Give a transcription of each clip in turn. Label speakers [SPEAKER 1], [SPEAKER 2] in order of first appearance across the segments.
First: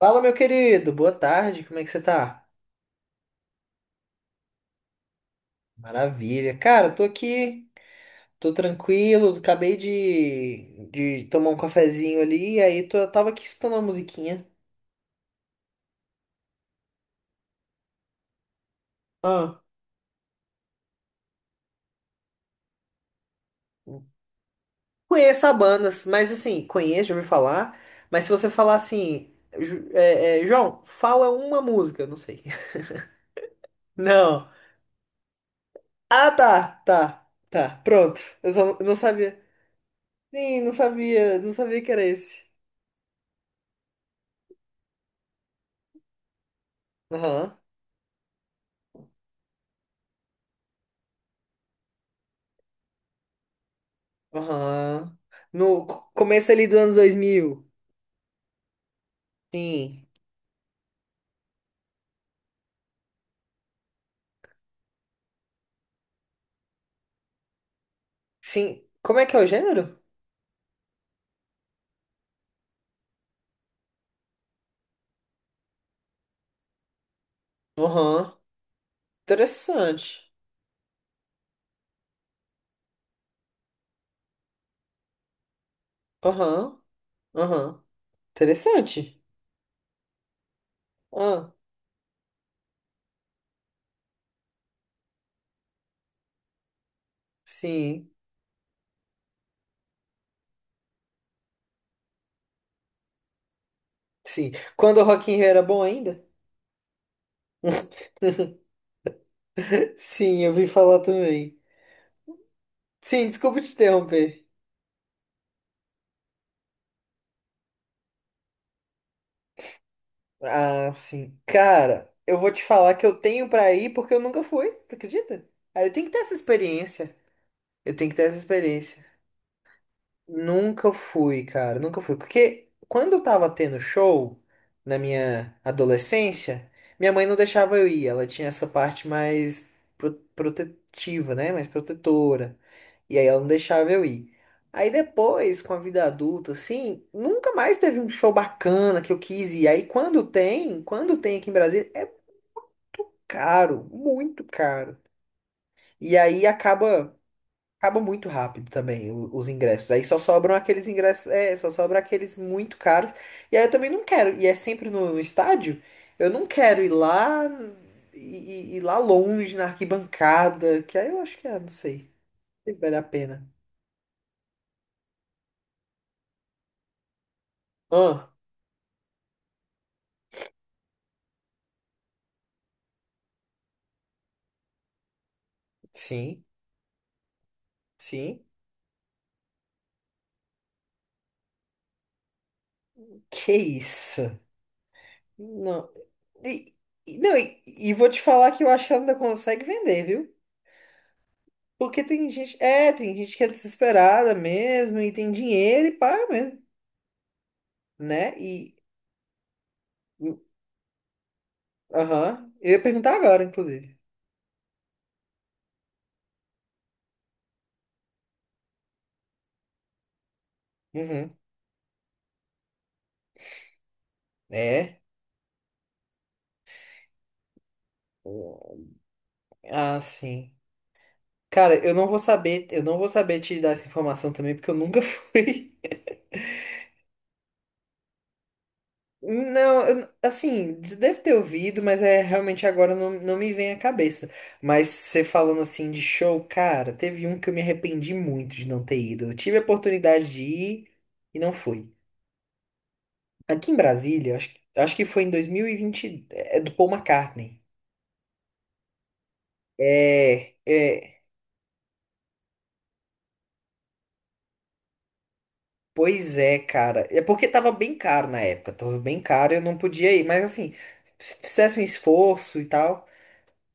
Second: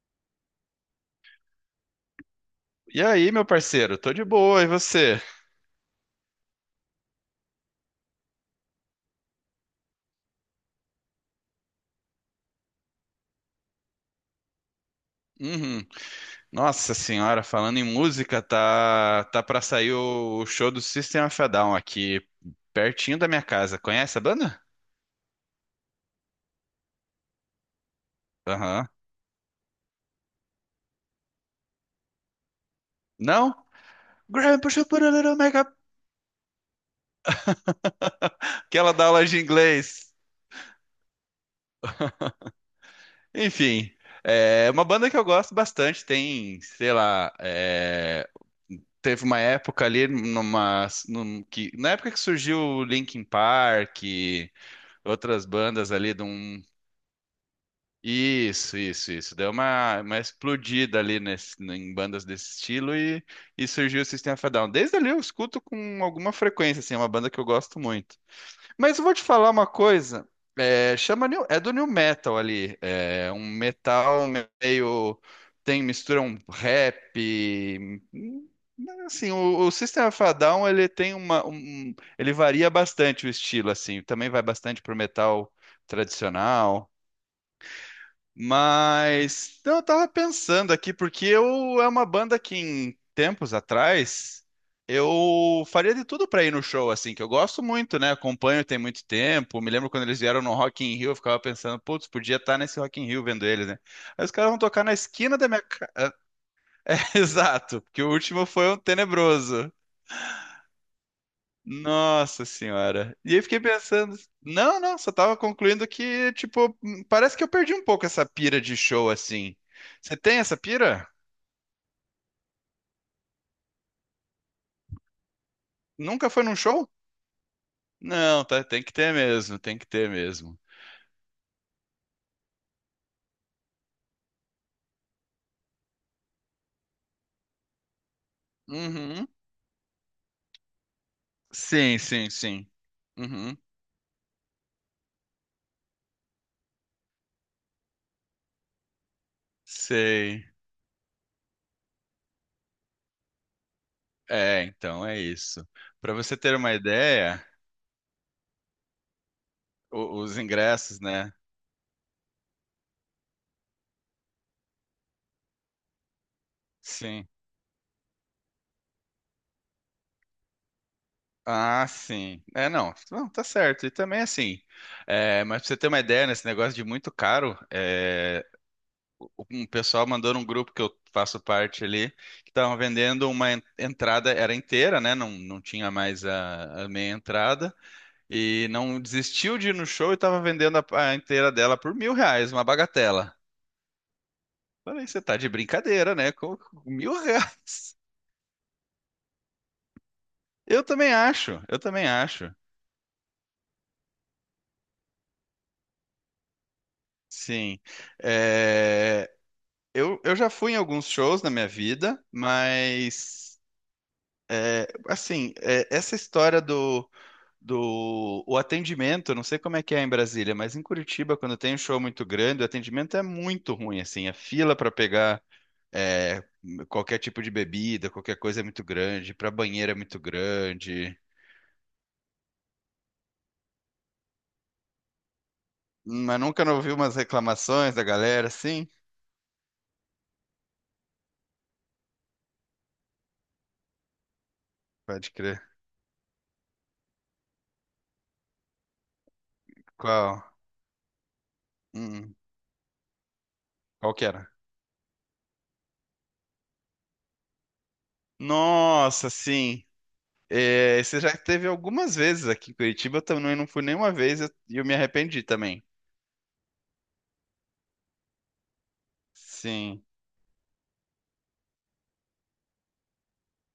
[SPEAKER 1] Fala, meu querido, boa tarde, como é que você tá?
[SPEAKER 2] E aí, meu parceiro? Tô de boa, e você?
[SPEAKER 1] Maravilha. Cara, tô aqui, tô tranquilo, acabei de tomar um cafezinho ali, aí tava aqui escutando uma musiquinha.
[SPEAKER 2] Uhum. Nossa senhora, falando em música, tá
[SPEAKER 1] Ah.
[SPEAKER 2] para sair o show do System of a Down aqui pertinho da minha casa. Conhece a banda?
[SPEAKER 1] Conheço a banda, mas assim, conheço, já ouvi falar, mas se você falar
[SPEAKER 2] Aham.
[SPEAKER 1] assim, João, fala uma música, eu não sei.
[SPEAKER 2] Não?
[SPEAKER 1] Não.
[SPEAKER 2] Grandpa should put a little makeup.
[SPEAKER 1] Ah, tá, tá, tá, pronto. Eu só não
[SPEAKER 2] Que ela
[SPEAKER 1] não
[SPEAKER 2] dá aula de
[SPEAKER 1] sabia.
[SPEAKER 2] inglês.
[SPEAKER 1] Sim, não sabia, não sabia que era esse.
[SPEAKER 2] Enfim, é uma banda que eu gosto bastante. Tem, sei lá,
[SPEAKER 1] Aham.
[SPEAKER 2] teve uma época ali na época que surgiu o Linkin Park,
[SPEAKER 1] Aham.
[SPEAKER 2] outras
[SPEAKER 1] No
[SPEAKER 2] bandas ali de
[SPEAKER 1] começo
[SPEAKER 2] um.
[SPEAKER 1] ali dos anos 2000.
[SPEAKER 2] Isso, isso, isso. Deu uma,
[SPEAKER 1] Sim.
[SPEAKER 2] uma explodida ali em bandas desse estilo e surgiu o System of a Down. Desde ali eu escuto com alguma frequência, assim, é uma banda que eu gosto muito.
[SPEAKER 1] Sim.
[SPEAKER 2] Mas eu vou
[SPEAKER 1] Como
[SPEAKER 2] te
[SPEAKER 1] é que é o
[SPEAKER 2] falar uma
[SPEAKER 1] gênero?
[SPEAKER 2] coisa, é do new metal ali, é um metal meio, mistura um rap,
[SPEAKER 1] Aham.
[SPEAKER 2] hum, assim, o System of
[SPEAKER 1] Interessante.
[SPEAKER 2] a Down, ele tem ele varia bastante o estilo, assim, também vai bastante pro metal
[SPEAKER 1] Aham.
[SPEAKER 2] tradicional.
[SPEAKER 1] Aham. Interessante.
[SPEAKER 2] Mas então, eu tava pensando aqui, porque
[SPEAKER 1] Ah,
[SPEAKER 2] eu é uma banda que em tempos atrás eu faria de tudo pra ir no show, assim, que eu gosto muito,
[SPEAKER 1] sim.
[SPEAKER 2] né? Acompanho tem muito tempo. Me lembro quando eles vieram no Rock in Rio, eu ficava pensando, putz, podia estar nesse Rock in Rio vendo eles, né? Aí os caras
[SPEAKER 1] Sim.
[SPEAKER 2] vão tocar na
[SPEAKER 1] Quando o Rock in
[SPEAKER 2] esquina
[SPEAKER 1] Rio
[SPEAKER 2] da
[SPEAKER 1] era
[SPEAKER 2] minha
[SPEAKER 1] bom
[SPEAKER 2] casa.
[SPEAKER 1] ainda?
[SPEAKER 2] Exato, porque o último foi um tenebroso.
[SPEAKER 1] Sim, eu vi falar também.
[SPEAKER 2] Nossa senhora.
[SPEAKER 1] Sim,
[SPEAKER 2] E aí
[SPEAKER 1] desculpa
[SPEAKER 2] fiquei
[SPEAKER 1] te
[SPEAKER 2] pensando,
[SPEAKER 1] interromper.
[SPEAKER 2] não, não, só tava concluindo que, tipo, parece que eu perdi um pouco essa pira de show assim. Você tem essa
[SPEAKER 1] Ah,
[SPEAKER 2] pira?
[SPEAKER 1] sim. Cara, eu vou te falar que eu tenho pra ir porque eu nunca fui, tu acredita? Aí eu tenho que ter
[SPEAKER 2] Nunca
[SPEAKER 1] essa
[SPEAKER 2] foi num show?
[SPEAKER 1] experiência. Eu tenho que ter essa
[SPEAKER 2] Não, tá, tem que
[SPEAKER 1] experiência.
[SPEAKER 2] ter mesmo, tem que ter mesmo.
[SPEAKER 1] Nunca fui, cara, nunca fui. Porque quando eu tava tendo show na minha adolescência, minha mãe não deixava eu ir. Ela tinha essa parte
[SPEAKER 2] Uhum.
[SPEAKER 1] mais protetiva, né? Mais
[SPEAKER 2] Sim, sim,
[SPEAKER 1] protetora.
[SPEAKER 2] sim.
[SPEAKER 1] E aí ela não
[SPEAKER 2] Uhum.
[SPEAKER 1] deixava eu ir. Aí depois, com a vida adulta, assim, nunca mais teve um show bacana que eu quis ir. Aí quando
[SPEAKER 2] Sei.
[SPEAKER 1] tem, quando tem aqui em Brasília, é caro, muito
[SPEAKER 2] É,
[SPEAKER 1] caro.
[SPEAKER 2] então é isso. Pra
[SPEAKER 1] E
[SPEAKER 2] você
[SPEAKER 1] aí
[SPEAKER 2] ter uma
[SPEAKER 1] acaba.
[SPEAKER 2] ideia,
[SPEAKER 1] Acaba muito rápido também os ingressos. Aí
[SPEAKER 2] o-
[SPEAKER 1] só
[SPEAKER 2] os
[SPEAKER 1] sobram aqueles
[SPEAKER 2] ingressos,
[SPEAKER 1] ingressos,
[SPEAKER 2] né?
[SPEAKER 1] só sobram aqueles muito caros. E aí eu também não quero. E é sempre no estádio. Eu não quero ir
[SPEAKER 2] Sim.
[SPEAKER 1] lá e ir lá longe na arquibancada, que aí eu acho que, ah, não
[SPEAKER 2] Ah,
[SPEAKER 1] sei,
[SPEAKER 2] sim. É,
[SPEAKER 1] se
[SPEAKER 2] não.
[SPEAKER 1] vale a
[SPEAKER 2] Não, tá
[SPEAKER 1] pena.
[SPEAKER 2] certo. E também assim, mas pra você ter uma ideia, nesse negócio de muito caro,
[SPEAKER 1] Ah,
[SPEAKER 2] um pessoal mandou num grupo que eu faço parte ali, que estavam vendendo uma entrada, era inteira, né? Não, não tinha mais
[SPEAKER 1] sim,
[SPEAKER 2] a meia entrada,
[SPEAKER 1] sim.
[SPEAKER 2] e não desistiu de ir no show e tava vendendo a inteira dela por 1.000 reais, uma bagatela.
[SPEAKER 1] Que isso?
[SPEAKER 2] Falei, você tá de
[SPEAKER 1] Não.
[SPEAKER 2] brincadeira, né? Com,
[SPEAKER 1] E,
[SPEAKER 2] com mil
[SPEAKER 1] não, e
[SPEAKER 2] reais.
[SPEAKER 1] vou te falar que eu acho que ela ainda consegue vender, viu?
[SPEAKER 2] Eu também acho, eu
[SPEAKER 1] Porque
[SPEAKER 2] também
[SPEAKER 1] tem
[SPEAKER 2] acho.
[SPEAKER 1] gente, tem gente que é desesperada mesmo e tem dinheiro e paga mesmo,
[SPEAKER 2] Sim.
[SPEAKER 1] né?
[SPEAKER 2] É, eu já fui em alguns shows na minha vida,
[SPEAKER 1] Aham. Eu ia perguntar agora,
[SPEAKER 2] mas
[SPEAKER 1] inclusive.
[SPEAKER 2] assim, essa história do, do o atendimento, eu não sei como é que é em Brasília, mas em
[SPEAKER 1] Uhum.
[SPEAKER 2] Curitiba, quando tem um show muito grande, o atendimento é muito ruim, assim, a fila para
[SPEAKER 1] É.
[SPEAKER 2] pegar é, qualquer tipo de bebida, qualquer coisa é muito grande, para banheiro é
[SPEAKER 1] Ah,
[SPEAKER 2] muito
[SPEAKER 1] sim.
[SPEAKER 2] grande.
[SPEAKER 1] Cara, eu não vou saber te dar essa informação também, porque eu nunca fui.
[SPEAKER 2] Mas nunca não ouvi umas reclamações da galera, assim?
[SPEAKER 1] Não, assim, deve ter ouvido, mas é realmente agora não, não me vem à cabeça. Mas você
[SPEAKER 2] Pode
[SPEAKER 1] falando
[SPEAKER 2] crer.
[SPEAKER 1] assim de show, cara, teve um que eu me arrependi muito de não ter ido. Eu tive a oportunidade de
[SPEAKER 2] Qual?
[SPEAKER 1] ir e não fui.
[SPEAKER 2] Hum,
[SPEAKER 1] Aqui em
[SPEAKER 2] qual que
[SPEAKER 1] Brasília, acho,
[SPEAKER 2] era?
[SPEAKER 1] acho que foi em 2020, é do Paul McCartney.
[SPEAKER 2] Nossa, sim.
[SPEAKER 1] É,
[SPEAKER 2] É,
[SPEAKER 1] é,
[SPEAKER 2] você já teve algumas vezes aqui em Curitiba, eu também não fui nenhuma vez e eu me arrependi também.
[SPEAKER 1] Pois é, cara. É porque tava bem caro na época, tava bem caro, eu não
[SPEAKER 2] Sim,
[SPEAKER 1] podia ir, mas assim, se fizesse um esforço e tal,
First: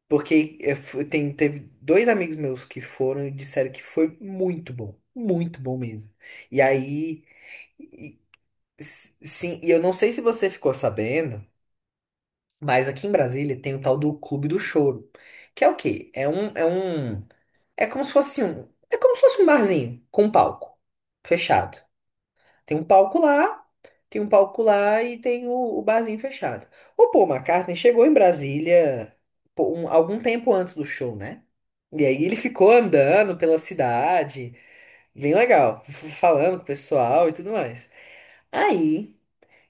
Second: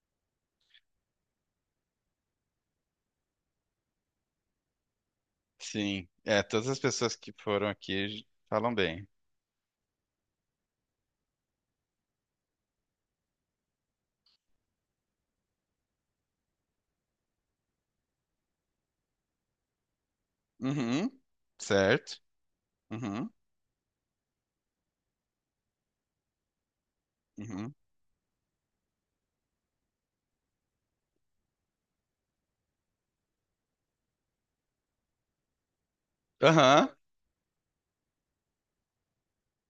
[SPEAKER 1] porque teve dois amigos meus que foram e disseram que foi muito bom
[SPEAKER 2] sim.
[SPEAKER 1] mesmo.
[SPEAKER 2] É,
[SPEAKER 1] E
[SPEAKER 2] todas as pessoas
[SPEAKER 1] aí,
[SPEAKER 2] que foram
[SPEAKER 1] e-
[SPEAKER 2] aqui falam bem.
[SPEAKER 1] sim, e eu não sei se você ficou sabendo, mas aqui em Brasília tem o tal do Clube do Choro, que é o quê? É como se fosse um, é como se fosse um barzinho com um palco
[SPEAKER 2] Uhum,
[SPEAKER 1] fechado.
[SPEAKER 2] certo.
[SPEAKER 1] Tem um palco
[SPEAKER 2] Uhum,
[SPEAKER 1] lá. Tem um palco lá e tem o barzinho fechado. O Paul
[SPEAKER 2] uhum.
[SPEAKER 1] McCartney chegou em Brasília, pô, algum tempo antes do show, né? E aí ele ficou andando pela cidade, bem legal, falando com o
[SPEAKER 2] Aham.
[SPEAKER 1] pessoal e tudo mais. Aí,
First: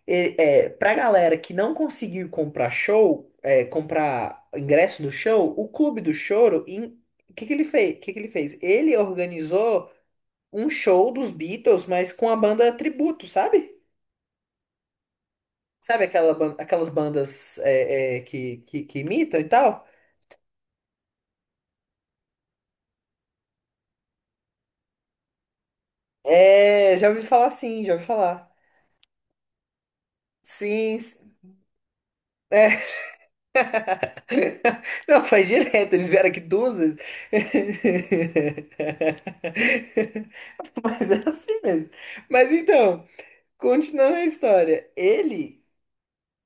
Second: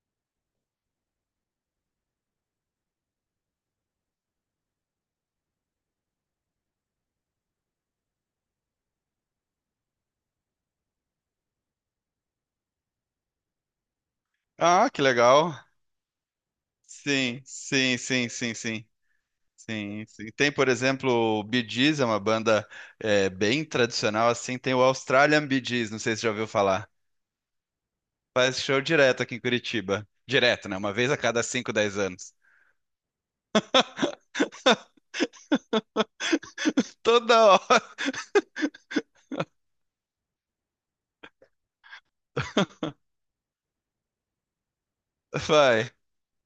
[SPEAKER 1] pra galera que não conseguiu comprar show, comprar ingresso do show, o Clube do Choro, o que que ele fez? O que que ele fez? Ele organizou um show dos Beatles, mas com a banda tributo, sabe?
[SPEAKER 2] Ah, que legal.
[SPEAKER 1] Sabe aquelas
[SPEAKER 2] Sim,
[SPEAKER 1] bandas,
[SPEAKER 2] sim, sim, sim,
[SPEAKER 1] que, que,
[SPEAKER 2] sim.
[SPEAKER 1] que imitam e tal?
[SPEAKER 2] Sim, sim. Tem, por exemplo, o Bee Gees, é uma banda bem tradicional, assim. Tem o Australian Bee Gees, não sei se você já ouviu falar.
[SPEAKER 1] É, já ouvi falar, sim, já ouvi falar.
[SPEAKER 2] Faz show direto aqui em Curitiba. Direto, né? Uma
[SPEAKER 1] Sim,
[SPEAKER 2] vez a cada 5, 10 anos.
[SPEAKER 1] é. Não, faz direto, eles vieram aqui duas vezes.
[SPEAKER 2] Toda hora,
[SPEAKER 1] Mas é assim mesmo. Mas então, continuando a história. Ele,
[SPEAKER 2] vai.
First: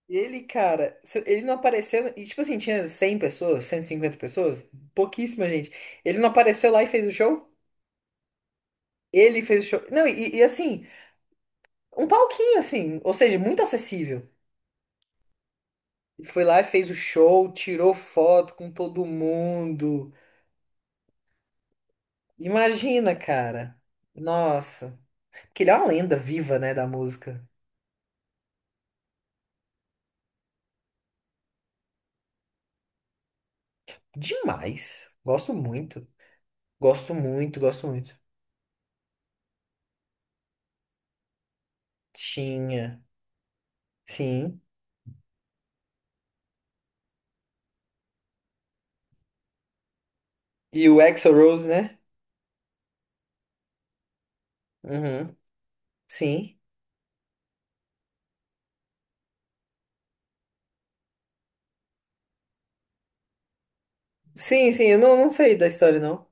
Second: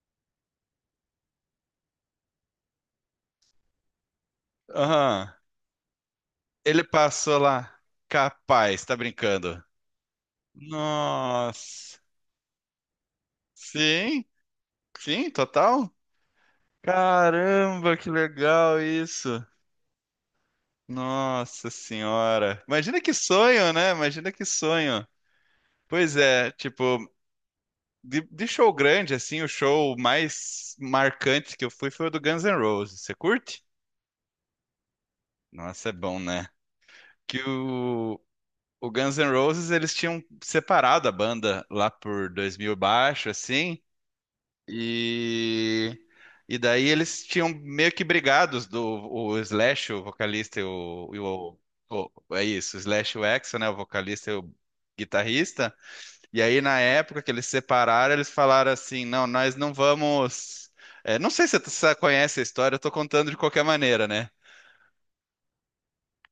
[SPEAKER 1] cara, ele não apareceu. E tipo assim, tinha 100 pessoas, 150 pessoas,
[SPEAKER 2] Aham.
[SPEAKER 1] pouquíssima gente. Ele não apareceu lá
[SPEAKER 2] Ele
[SPEAKER 1] e fez o
[SPEAKER 2] passou
[SPEAKER 1] show?
[SPEAKER 2] lá. Capaz, tá
[SPEAKER 1] Ele
[SPEAKER 2] brincando.
[SPEAKER 1] fez o show. Não, e assim.
[SPEAKER 2] Nossa.
[SPEAKER 1] Um palquinho, assim, ou seja, muito
[SPEAKER 2] Sim,
[SPEAKER 1] acessível.
[SPEAKER 2] sim, total.
[SPEAKER 1] E foi lá e fez o show, tirou
[SPEAKER 2] Caramba, que
[SPEAKER 1] foto com
[SPEAKER 2] legal
[SPEAKER 1] todo
[SPEAKER 2] isso.
[SPEAKER 1] mundo.
[SPEAKER 2] Nossa senhora. Imagina que
[SPEAKER 1] Imagina,
[SPEAKER 2] sonho,
[SPEAKER 1] cara.
[SPEAKER 2] né? Imagina que
[SPEAKER 1] Nossa.
[SPEAKER 2] sonho.
[SPEAKER 1] Porque ele é uma lenda
[SPEAKER 2] Pois é,
[SPEAKER 1] viva, né, da
[SPEAKER 2] tipo,
[SPEAKER 1] música.
[SPEAKER 2] de show grande, assim, o show mais marcante que eu fui foi o do Guns N' Roses. Você curte?
[SPEAKER 1] Demais. Gosto
[SPEAKER 2] Nossa, é
[SPEAKER 1] muito.
[SPEAKER 2] bom, né?
[SPEAKER 1] Gosto
[SPEAKER 2] Que
[SPEAKER 1] muito, gosto muito.
[SPEAKER 2] o Guns N' Roses eles tinham separado a banda lá por 2000
[SPEAKER 1] Tinha.
[SPEAKER 2] baixo, assim,
[SPEAKER 1] Sim.
[SPEAKER 2] e e daí eles tinham meio que brigados do o Slash, o vocalista
[SPEAKER 1] E o Axl Rose, né?
[SPEAKER 2] o- é isso, o Slash e o Axl, né, o vocalista e o
[SPEAKER 1] Uhum.
[SPEAKER 2] guitarrista. E
[SPEAKER 1] Sim.
[SPEAKER 2] aí na época que eles separaram, eles falaram assim, não, nós não vamos não sei se você conhece a história, eu tô contando de qualquer maneira, né?
[SPEAKER 1] Sim, sim, eu não sei da história, não.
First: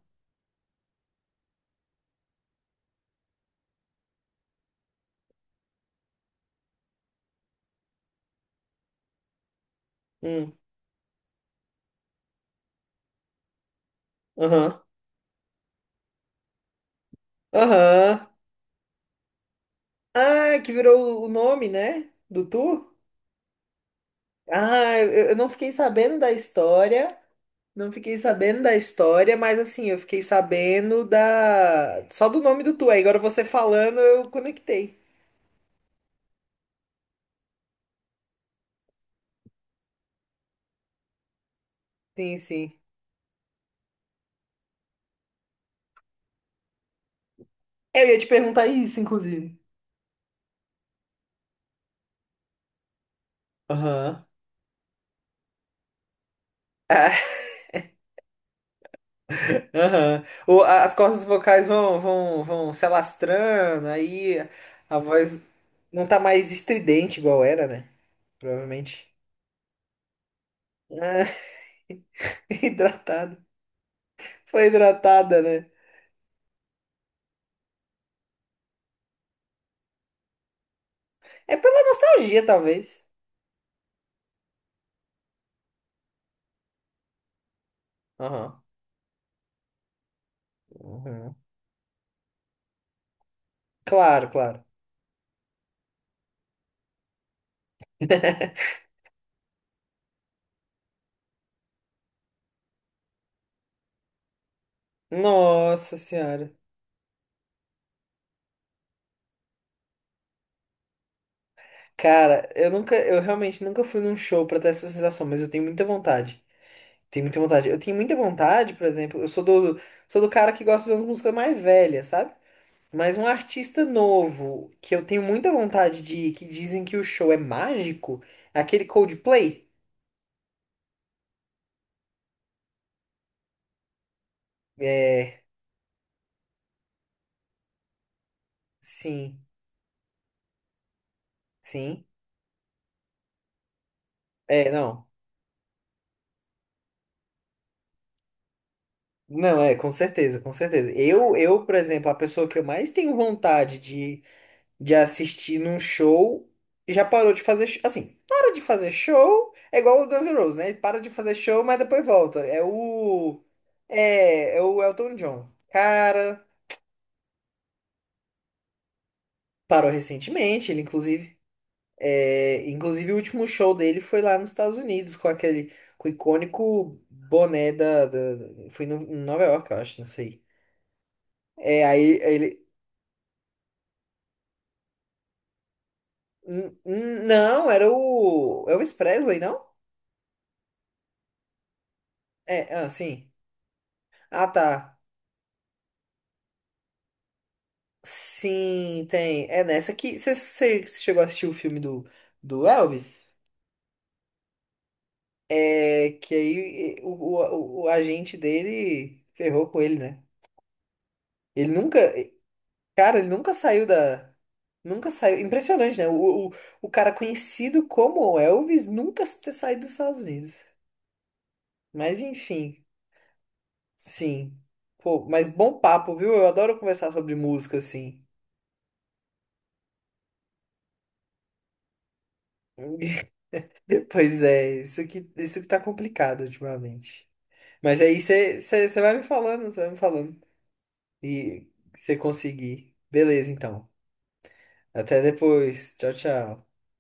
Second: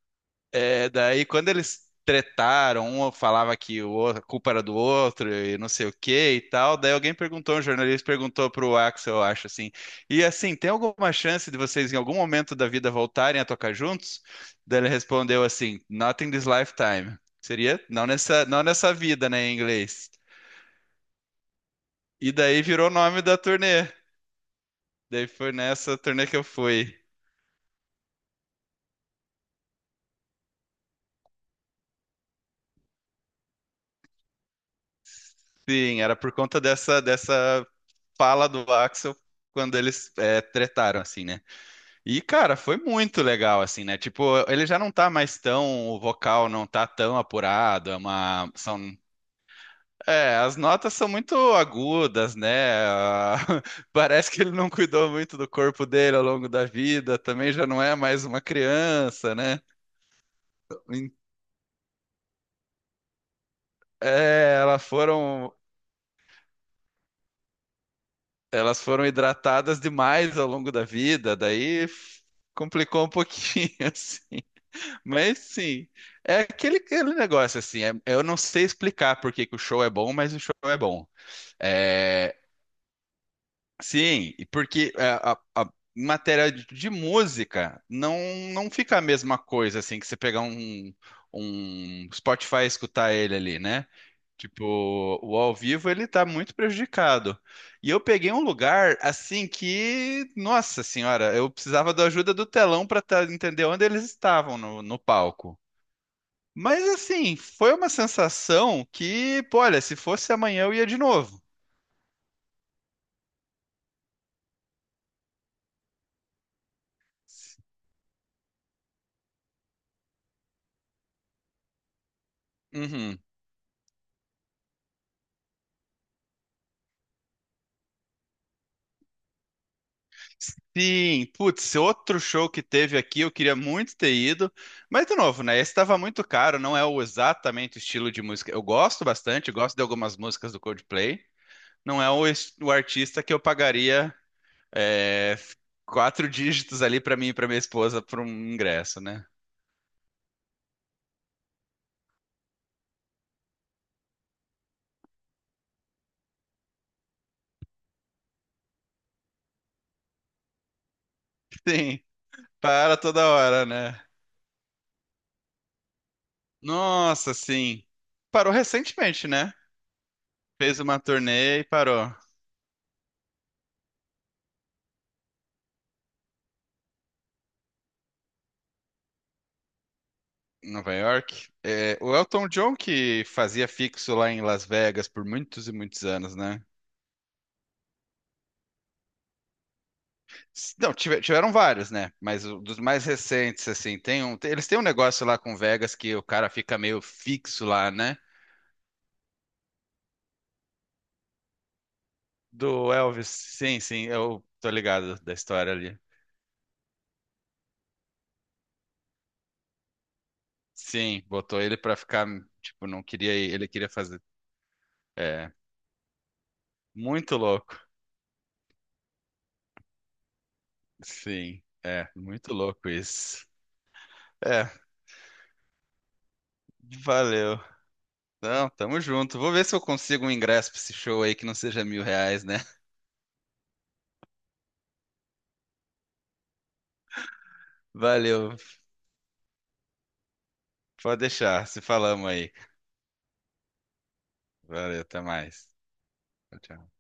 [SPEAKER 2] É, daí quando eles tretaram, um falava que a culpa era do outro e não sei o que e tal, daí alguém perguntou, um jornalista perguntou pro Axel, eu acho assim, e assim,
[SPEAKER 1] Hum.
[SPEAKER 2] tem alguma chance de vocês em algum momento da vida voltarem a tocar juntos? Daí
[SPEAKER 1] Aham.
[SPEAKER 2] ele respondeu assim, not in this lifetime. Seria não
[SPEAKER 1] Aham.
[SPEAKER 2] nessa, não nessa vida, né, em inglês.
[SPEAKER 1] Ah, que virou o nome, né?
[SPEAKER 2] E
[SPEAKER 1] Do
[SPEAKER 2] daí virou o
[SPEAKER 1] tour?
[SPEAKER 2] nome da turnê.
[SPEAKER 1] Ah,
[SPEAKER 2] Daí
[SPEAKER 1] eu não
[SPEAKER 2] foi
[SPEAKER 1] fiquei
[SPEAKER 2] nessa
[SPEAKER 1] sabendo
[SPEAKER 2] turnê
[SPEAKER 1] da
[SPEAKER 2] que eu fui.
[SPEAKER 1] história, não fiquei sabendo da história, mas assim, eu fiquei sabendo da só do nome do tu. Aí agora você falando, eu conectei.
[SPEAKER 2] Sim, era por conta dessa fala do Axel quando eles tretaram, assim, né? E,
[SPEAKER 1] Sim,
[SPEAKER 2] cara, foi
[SPEAKER 1] sim.
[SPEAKER 2] muito legal, assim, né? Tipo, ele já não tá mais tão, o vocal não tá tão apurado,
[SPEAKER 1] Eu ia te perguntar isso, inclusive.
[SPEAKER 2] as notas são muito agudas, né? Ah,
[SPEAKER 1] Aham.
[SPEAKER 2] Parece que ele não cuidou muito do corpo dele ao longo da vida, também já não é mais uma criança, né?
[SPEAKER 1] Aham. As
[SPEAKER 2] Em-
[SPEAKER 1] cordas vocais vão se alastrando, aí
[SPEAKER 2] É, elas
[SPEAKER 1] a voz
[SPEAKER 2] foram,
[SPEAKER 1] não tá mais estridente igual era, né?
[SPEAKER 2] elas foram
[SPEAKER 1] Provavelmente.
[SPEAKER 2] hidratadas demais ao longo da
[SPEAKER 1] Ah,
[SPEAKER 2] vida, daí complicou um
[SPEAKER 1] hidratada.
[SPEAKER 2] pouquinho, assim.
[SPEAKER 1] Foi
[SPEAKER 2] Mas
[SPEAKER 1] hidratada, né?
[SPEAKER 2] sim, é aquele negócio assim. Eu não sei explicar por que que o show é bom, mas o show é bom.
[SPEAKER 1] É pela
[SPEAKER 2] É,
[SPEAKER 1] nostalgia, talvez.
[SPEAKER 2] sim, e porque é, a- em matéria de música não,
[SPEAKER 1] Aham.
[SPEAKER 2] não fica a mesma coisa assim que você pegar um,
[SPEAKER 1] Uhum.
[SPEAKER 2] um Spotify e escutar ele ali, né?
[SPEAKER 1] Claro, claro.
[SPEAKER 2] Tipo, o ao vivo ele tá muito prejudicado. E eu peguei um lugar assim que, nossa senhora, eu precisava da ajuda do telão para entender onde eles estavam no palco.
[SPEAKER 1] Nossa senhora.
[SPEAKER 2] Mas assim, foi uma sensação que, pô, olha, se fosse amanhã eu ia de novo.
[SPEAKER 1] Cara, eu nunca, eu realmente nunca fui num show pra ter essa sensação, mas eu tenho muita vontade. Tenho muita vontade. Eu tenho muita vontade, por exemplo, eu sou do cara que gosta de umas músicas mais velhas, sabe? Mas
[SPEAKER 2] Uhum.
[SPEAKER 1] um artista novo que eu tenho muita vontade de ir, que dizem que o show é mágico, é aquele Coldplay.
[SPEAKER 2] Sim, putz, outro show que teve aqui, eu queria muito ter ido, mas de
[SPEAKER 1] É,
[SPEAKER 2] novo, né? Esse estava muito caro, não é o exatamente o estilo de música. Eu gosto
[SPEAKER 1] sim,
[SPEAKER 2] bastante, gosto de algumas músicas do Coldplay. Não
[SPEAKER 1] sim.
[SPEAKER 2] é o artista que eu pagaria
[SPEAKER 1] É, não.
[SPEAKER 2] é, quatro dígitos ali para mim e para minha esposa por um ingresso, né?
[SPEAKER 1] Não, é, com certeza, com certeza. Por exemplo, a pessoa que eu mais tenho vontade de assistir num show e já parou de fazer. Assim, para de fazer show é igual o Guns N' Roses, né? Ele para de fazer show, mas
[SPEAKER 2] Sim,
[SPEAKER 1] depois volta. É
[SPEAKER 2] para toda
[SPEAKER 1] o.
[SPEAKER 2] hora, né?
[SPEAKER 1] É o Elton John. Cara,
[SPEAKER 2] Nossa, sim. Parou recentemente, né?
[SPEAKER 1] parou recentemente,
[SPEAKER 2] Fez
[SPEAKER 1] ele
[SPEAKER 2] uma
[SPEAKER 1] inclusive.
[SPEAKER 2] turnê e parou.
[SPEAKER 1] É, inclusive, o último show dele foi lá nos Estados Unidos, com aquele. Com o icônico boné da. Da- foi no, em Nova York, eu acho, não sei.
[SPEAKER 2] Em Nova York.
[SPEAKER 1] É,
[SPEAKER 2] É,
[SPEAKER 1] aí
[SPEAKER 2] o Elton
[SPEAKER 1] ele.
[SPEAKER 2] John que fazia fixo lá em Las Vegas por muitos e muitos anos, né?
[SPEAKER 1] Não, era o Elvis Presley, não?
[SPEAKER 2] Não, tiveram vários, né? Mas
[SPEAKER 1] É,
[SPEAKER 2] dos
[SPEAKER 1] ah,
[SPEAKER 2] mais
[SPEAKER 1] sim.
[SPEAKER 2] recentes, assim,
[SPEAKER 1] Ah,
[SPEAKER 2] eles têm um
[SPEAKER 1] tá.
[SPEAKER 2] negócio lá com Vegas que o cara fica meio fixo lá, né?
[SPEAKER 1] Sim, tem. É nessa que. Você chegou a assistir o filme do
[SPEAKER 2] Do
[SPEAKER 1] Elvis?
[SPEAKER 2] Elvis, sim, sim, eu tô ligado da história ali.
[SPEAKER 1] É que aí o agente dele ferrou com ele, né?
[SPEAKER 2] Sim, botou
[SPEAKER 1] Ele
[SPEAKER 2] ele pra
[SPEAKER 1] nunca.
[SPEAKER 2] ficar, tipo, não
[SPEAKER 1] Cara, ele
[SPEAKER 2] queria ir,
[SPEAKER 1] nunca
[SPEAKER 2] ele
[SPEAKER 1] saiu
[SPEAKER 2] queria fazer.
[SPEAKER 1] da. Nunca saiu.
[SPEAKER 2] É,
[SPEAKER 1] Impressionante, né? O cara
[SPEAKER 2] muito louco.
[SPEAKER 1] conhecido como Elvis nunca ter saído dos Estados Unidos.
[SPEAKER 2] Sim, é
[SPEAKER 1] Mas
[SPEAKER 2] muito
[SPEAKER 1] enfim,
[SPEAKER 2] louco isso.
[SPEAKER 1] sim.
[SPEAKER 2] É,
[SPEAKER 1] Pô, mas bom papo, viu? Eu adoro conversar sobre
[SPEAKER 2] valeu.
[SPEAKER 1] música, assim.
[SPEAKER 2] Então, tamo junto. Vou ver se eu consigo um ingresso pra esse show aí que não seja 1.000 reais, né?
[SPEAKER 1] Pois é, isso que tá complicado ultimamente. Mas aí
[SPEAKER 2] Valeu.
[SPEAKER 1] você você vai me falando, você vai me falando.
[SPEAKER 2] Pode deixar.
[SPEAKER 1] E
[SPEAKER 2] Se
[SPEAKER 1] você
[SPEAKER 2] falamos aí.
[SPEAKER 1] conseguir. Beleza, então.
[SPEAKER 2] Valeu, até
[SPEAKER 1] Até
[SPEAKER 2] mais.
[SPEAKER 1] depois. Tchau,
[SPEAKER 2] Tchau,
[SPEAKER 1] tchau.
[SPEAKER 2] tchau.